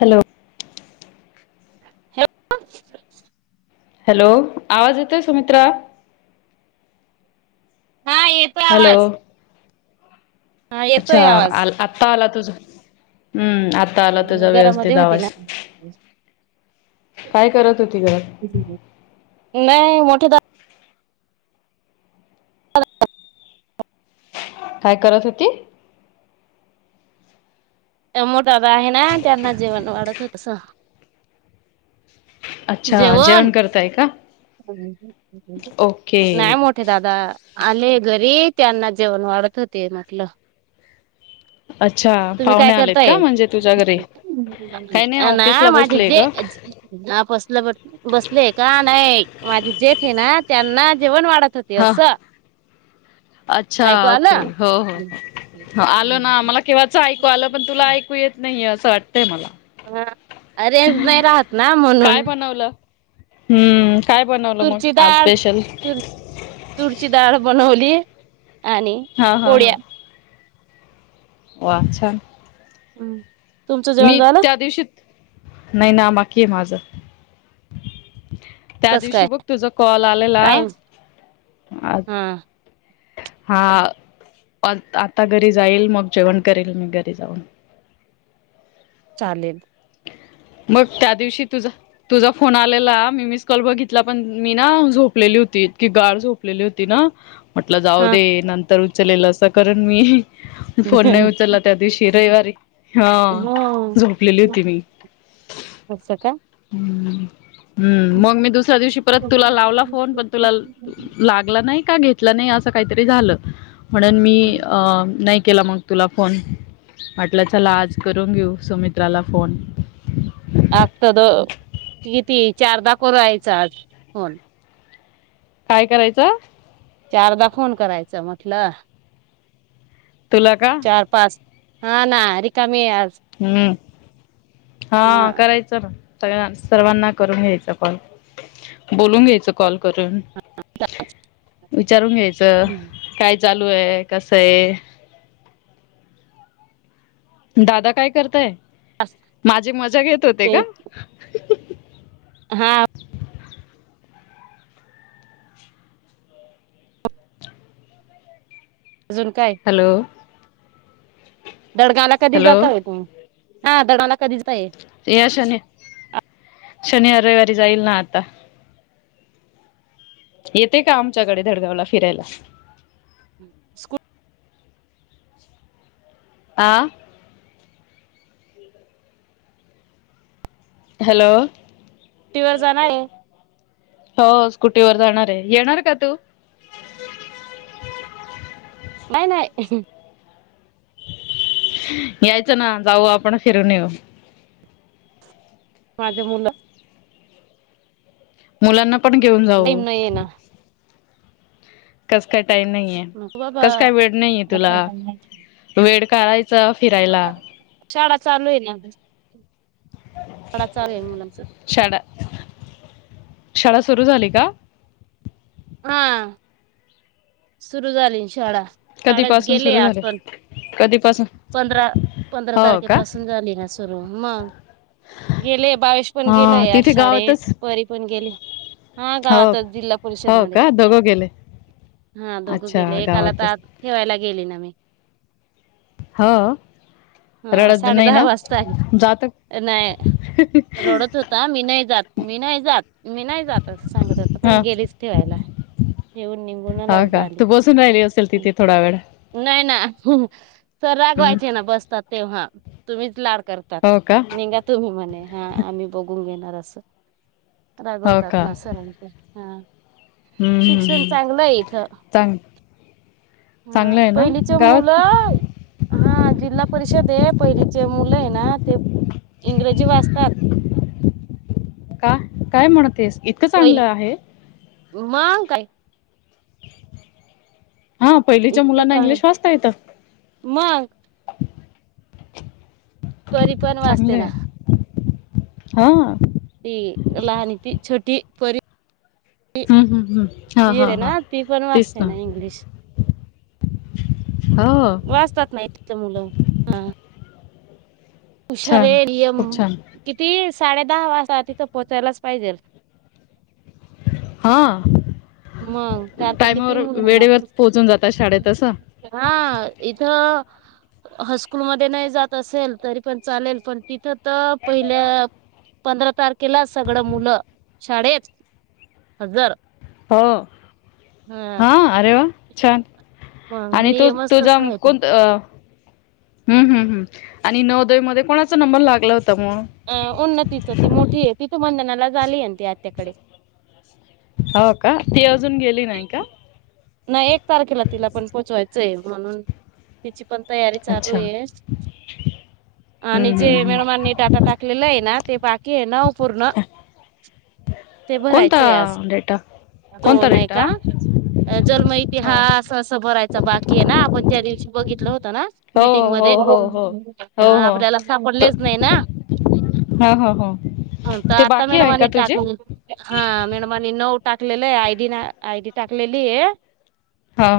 Hello. हॅ [unintelligible] hello, आवाज येतोय सुमित्रा? हा, येेतो हॅलो आवाज. हा अच्छा. येतोय आ आवाज -आत्ता आला तुझ. हम्म. आता आला मी तुझा व्यवस्थित घरामध्ये होती ना आवाज. काय करत होती ग नाही मोठे दा काय करत होती? मोठे दादा आहे ना, त्यांना जेवण वाढत होते. अच्छा. जेवण करताय का? ओके नाही. मोठे दादा आले घरी त्यांना जेवण वाढत होते म्हटलं. [inaudible] अच्छा. तुम्ही काय पाहुणे आलेत का करताय म्हणजे तुझ्या घरी? काही नाही ना ऑफिसला, माझे बसलेय जे ग. [unintelligible] बसले का नाही माझी जेठ आहे ना त्यांना जेवण वाढत होते हा असं अच्छा ऐकू ओके ओके हो हो हो आल ना मला आलं केव्हाच ऐकू आलं पण तुला ऐकू येत नाही येतेय मला हा रेंज नाही राहत ना काय म्हणून बनवलं हम्म काय बनवलं मग तुरची आज डाळ स्पेशल तूर तुरची डाळ बनवली आणि हा हा पोळ्या हा वा छान हम मी त्या दिवशीत नाही ना बाकी आहे माझ त्या कस दिवशी काय बघ तुझ कॉल आलेला टाईम हा हा. आता घरी जाईल मग जेवण करेल मी घरी जाऊन चालेल [inaudible] मग त्या दिवशी तुझा तुझा फोन आलेला मी मिसकॉल बघितला पण मी ना झोपलेली होती. इतकी गाढ झोपलेली होती ना म्हटलं जाऊ हा दे नंतर उचलेल असं करून मी फोन नाही उचलला त्या दिवशी रविवार हा होती मी अस काय हम्म हम्म मग मी दुसऱ्या दिवशी परत तुला लावला फोन पण तुला लागला नाही का घेत नाही असं काहीतरी झालं म्हणून मी नाही केला मग तुला फोन म्हटलं चला आज करून घेऊ सुमित्राला फोन आता द किती चारदा करु रायचा आज फोन काय करायचं? चारदा फोन करायचं म्हटलं. तुला का चार पाच हा ना रिकामी आहे आज हम्म हा करायचं ना सग सर्वांना करून घ्यायचं पण बोलून घ्यायचं कॉल करून विचारून घ्यायच. काय चालू आहे कस आहे दादा काय करताय माझी मजा घेत होते ते का? हा. अजून काय? हॅलो दडगा ला कधी हॅलो जाताय तुम्ही हा दडगा या शनी शनिवार, रविवारी जाईल ना आता येते का आमच्याकडे धडगावला फिरायला? हम् स्कू आ हॅलो की जाना आहे. हो स्कुटीवर जाणार आहे. येणार का तू? नाही नाही. यायचं ना जाऊ आपण फिरून येऊ. माझ्या मुलं मुलांना पण घेऊन टाईम जाऊ. नाही ना कस काय टाईम नाहीये बाबा कस काय वेळ नाहीे तुला वेळ काढायचं. शाळा चालू आहे ना शाळा चालू आहे मुलांच [inaudible] सुरू झाली का? हा. सुरू झाली शाळा शाळेत कधीपासून गेले सुरू आज झाले पण कधीपासून पंधरा पंधरा हो का तारखेपासून झाली ना सुरू मग गेले बावीस पण हा गेलाय तिथे शाळेत गावातच परी पण गेली. हा हो गावतच जिल्हा परिषद हो मध्ये. का दोघं गेले हा दोघं अच्छा गेले एकाला त गावातच आत ठेवायला गेले ना मी. हो. हा रडत साडे नाही दहा ना वाजता आ जात नाय. रोडत होता, मी नाही जात, मी नाही जात, मी नाही जात असं सांगत होत पण गेलीच ठेवायला. ह [inaudible] ठेऊन निघून आलास. का तू बसून राहिली असेल तिथे थोडा वेळ नाही ना सर हम्म रागवायचे ना बसतात तेव्हा तुम्हीच लाड करतात हो का निंगा तुम्ही म्हणे हा आम्ही बघून घेईन. अस हो रागवतात का ना सर आनखी हा. हम्म हम्म शिक्षण हम्म चांगलंय इथं. चांग चांगलं ह आहे ना पहिलीच गावात मुलं हा जिल्हा परि षधे पहिलीचे मुलंय ना ते इंग्रजी वाचतात. का काय म्हणतेस इतकं चांगलं पहिली आहे? मग काय? हा पहिलीच्या इतकं मुलांना चांगलं इंग्लिश वाचता येत. मग परिपण वाचते चांगलं ना. आहे हा. ते लहान ती छोटी परी हम्म हम्म हम्म हा हा आहे हा ना ती पण तेच वाचते ना. इंग्लिश हो वाचतात ना ईथच मुलं हा. हुशरे छान लयम खूप छान कितीस साडे दहा वाजता तिथं पोहचायलाच पाहिजेल. हा. मग त्या तर किती टायमावर मुलांना वेळेवर पोहोचून जातात शाळेत अस. हा इथ हास्कूल मध्ये नाही जात असेल तरी पण चालेल पण तिथं त पहिले पंधरा तारखेला सगळं मुलं शाळेत हजर. हो ह हा अरे वा छान. मग आणि तो नियमच तु तस जा आहे ते कोणत अ हम्म हम्म हम्म. आणि नवदय मध्ये कोणाचा नंबर लागला हो अं उन्नतीच ती मोठी आहे ति तू बंधनालाच आलीय ती आत्याकडे. हो का ते. नाही एक तारखेला तिला पण पोहोचवायचंय म्हणून तिची पण तयारी अच्छा चालूये आणि हम्म जे हम्म मॉडमानी डाटा टाकलेलाये ना ते नाव पूर्ण हम्म ते कोणता भरायचंय आज डेटा तो कोणता नाही डेटा का जन्म ह इतिहास अस भरायचा बाकीये ना आपण त्या दिवशी बघित ना हो मिटिंग हो मध्ये हो हो हो आपल्याला सापडलेच नाही ना. हा हा ह. त ते आता बाकी आहे मॅडमनी का टाक तुझे हा मॅडमानी नऊ टाकलेलंये आयडी ना आयडी टाकलेलीये. हा.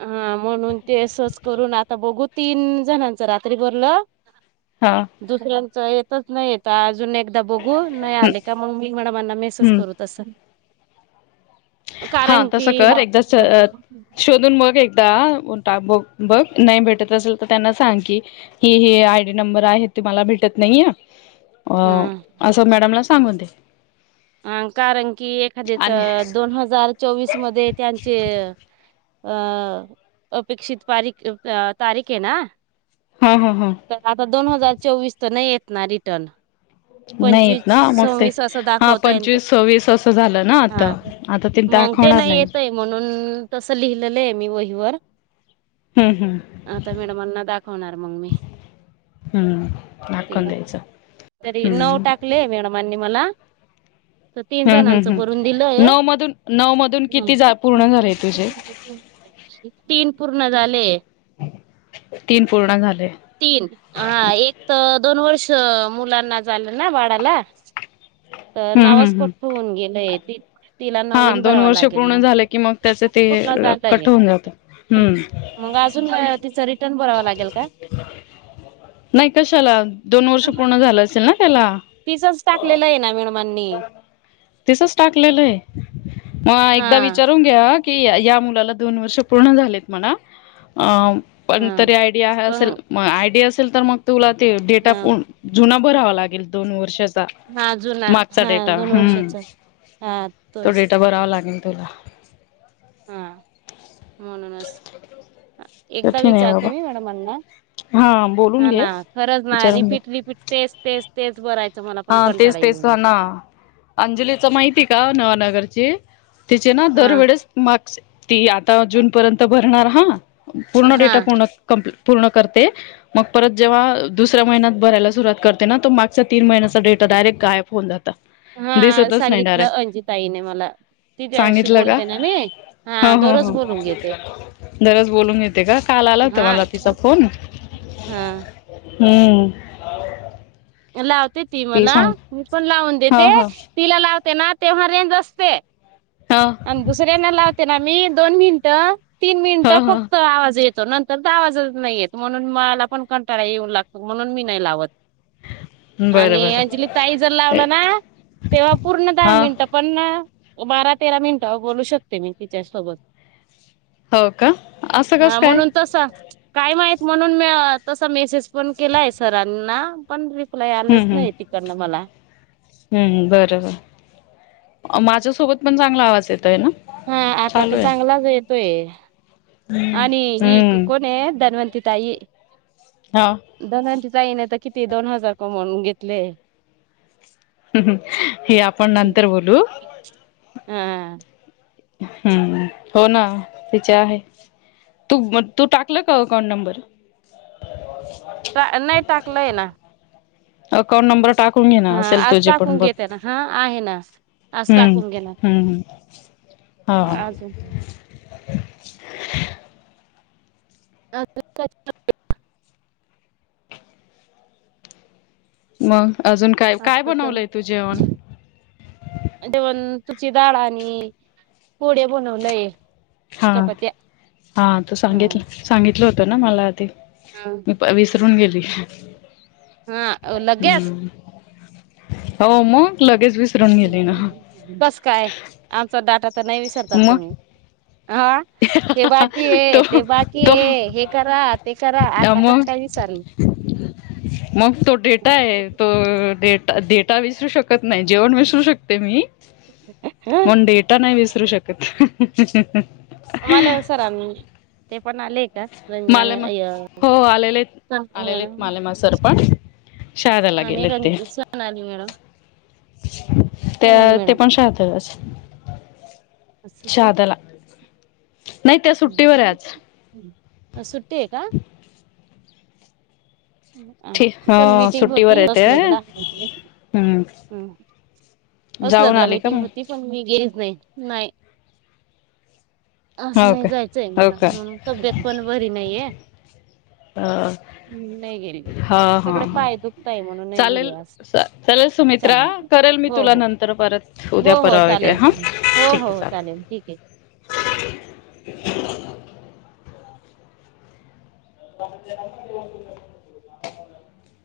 हा म्हणून ते असच करून आता बघू तीन जणांच रात्री भरलं. हा दुसऱ्यांच येतच नाही येत अजून एक एकदा बघू नाही हम्म आले का मग मी मॉडमाना मेसेज हम्म करू तसं हा कारण की तस कर हा एकदा शोधून मग एकदा बघ नाही भेटत असेल तर त्यांना सांग की ही हीआयडी नंबर आहे मला भेटत नाही टा नाही अ अस मॅडमला सांगून दे अ कारण की एखाद्याच आणि दोन हजार हजार चोवीस मध्ये त्यांचे अ अपेक्षित पारीख तारीखे ना हा हा हा तर आता दोन हजार चोवीस तर नाही येत ना रिटर्न नाही पंचवीस येत ना मग ते सव्वीस असं हा दाखवत पंचवीस सव्वीस असं झालं ना आता हा आता मग ते दाखवणार नाही येतय म्हणून अम् तसं लिहिलेलं आहे मी वहीवर हम्म हम्म आता मॅडमांना दाखवणार मग मी हम्म ते दाखवून द्यायचं तरी नऊ हम्म टाकले मॅडमांनी मला तर तीन हम्म हम्म जणांचं भरून हम्म दिलं आहे नऊ मधून नऊ मधून किती जा पूर्ण झाले तुझे तीन पूर्ण होईना झालंय तीन पूर्ण झाले तीन एक तर दोन वर्ष मुलांना झालं ना वाढायला तर हम्म हम्म नावास हम्म कोठठं होऊन गेलंय त तिला हा नवीन दोन भरावा वर्ष लागेल पूर्ण मग झालं की मग त्याचं ते चांगे कट होऊन जातं. हम्म अजून तिच रिटर्न बरावं लागेल का नाही कशाला दोन वर्ष पूर्ण झालं असेल ना त्याला फिसच टाकलेलं आहे ना मेडमांनी तसच टाकलेलं आहे. मग एकदा विचारून घ्या की या मुलाला दोन वर्ष पूर्ण झालेत म्हणा अ पण हा तरी आयडिया आहे असेल पण म आयडिया असेल तर मग तुला ते डेटा हा जुना पुरावा लागेल दोन वर्षाचा हा जुना मागचा हा डेटा दोन ह वर्षाचा हा तो तोच डेटा भरावा लागेल तुला हा म्हणूनच एकदा कठीण आहे विचारते बाबा मी मॅडमाना हा बोलून हा घे ना खरंच ना विचारून घ्या. रिपीट रिपीट तेच तेच तेच बराय हा तेच तेच ना अंजलीच माहिती का नवानगरची त्याचे ना हा दरवेळेस मार्क्स ती आता जून पर्यंत भरणार हा पूर्ण डेटा हा पूर्ण कंप्ली पूर्ण करते मग परत जेव्हा दुसऱ्या महिन्यात भरायला सुरुवात करते ना तो मागच्या तीन महिन्या डेटा डारेक्ट गायब होऊन जात हा सांगितलं अंजिताईने मला ती त्याशी सांगितलं का बोलते ना मी हा दरोज बोलून घेते दरोज बोलून घेते का काल आलं होत मला तिचा फोन हम् हम्म लावते ती मला मी पण लावून ह देते ह तिला लावते ना तेव्हा रेंज असते ह आणि दुसऱ्याना लावते ना मी दोन मिनिटं तीन ह मिनिटं ह फक्त आवाज येत नंतर तर आवाज नाही येत म्हणून मला पण कंटाळा येऊ लागतो म्हणून मी नाही लावत बरं आणि बरं अंजली ताई जर लावलं ना तेव्हा पूर्ण दहा हा मिनिटं पण बारा तेरा मिनिटं बोलू शकते मी तिच्यासोबत हो का असं हा कसं काय म्हणून तसा काय माहीत म्हणून मी तसा मेसेज पण केलाय सरांना पण रिप्लाय हम्म आलाच हम्म नाही तिकडनं मला हम्म बरोबर माझ्यासोबत पण चांगला आवाज येत हा आता तर चांगलाच येतोय आणि ही हम्म कोण आहे धन्वंती ताई हा धन्वती जाई नाही तर किती दोन हजार कमून घेतले हम हम हे आपण नंतर बोलू हा हम्म हो ना त्याच्या आहे तूब तू टाकलं का अकाउंट नंबर? ट नाहीय टाकलय ना अकाउंट नंबर टाकून घे ना हा असेल आज तुझे पण टाकून बघ घेते ना हा आहे ना हम्म हम्म [unintelligible] अजू [inaudible] [unintelligible] मग अजून काय काय तर बनवलंय तू जेवण? जेवण तुडीची डाळ आणि पोडे बनवलंय हा चपात्या हा तो सांगितल हा. सांगितलं होतं ना मला ते [unintelligible] विसरून गेली हा लग्यास हम्म हो म बस काय आमचा डाटा तर नाही विसरतात मग तुम्ही हा हे बाकी ये तो ते बाकी तो ये हे करा ते करा आता कस मग काय विचारल? मग तो डेटा आहे तो डेटा डेट विसरू शकत नाय जेवण विसरू शकते मी पण डेटा नाय [unintelligible] मला सरांन ते पण आलेय हित संंजना मला मॅ म हो आलेले मॅडम [unintelligible] शादला आणि गेलेत रं ते सोनाली मॅडम सोनाली त्या ते मॅडम पण [unintelligible] शहाद्याला [unintelligible] नाही त्या सुट्टीवर आहे आज सुट्टी आहे का? ठीक पण हो मीटिंग सुट्टीवर होती आहे ते बसल होतान हम्म असल जाऊन तला आले का मीटिंग मग होती पण मी गेलीच नाही नाही असं हो नाही का जायचंय हो मला का म्हणून तब्येत पण बरी नाहीये [unintelligible] नाही गेली हा हा सगडे हा बाय दुखतय म्हणून नाही गेले चालेल अस चालेल हो तु हो नंतर परत हो उद्या हो परवा वगैरे चालेल हा हो ठीक हो आहे हो चालेल ठीक आहे चालेल [inaudible] [inaudible]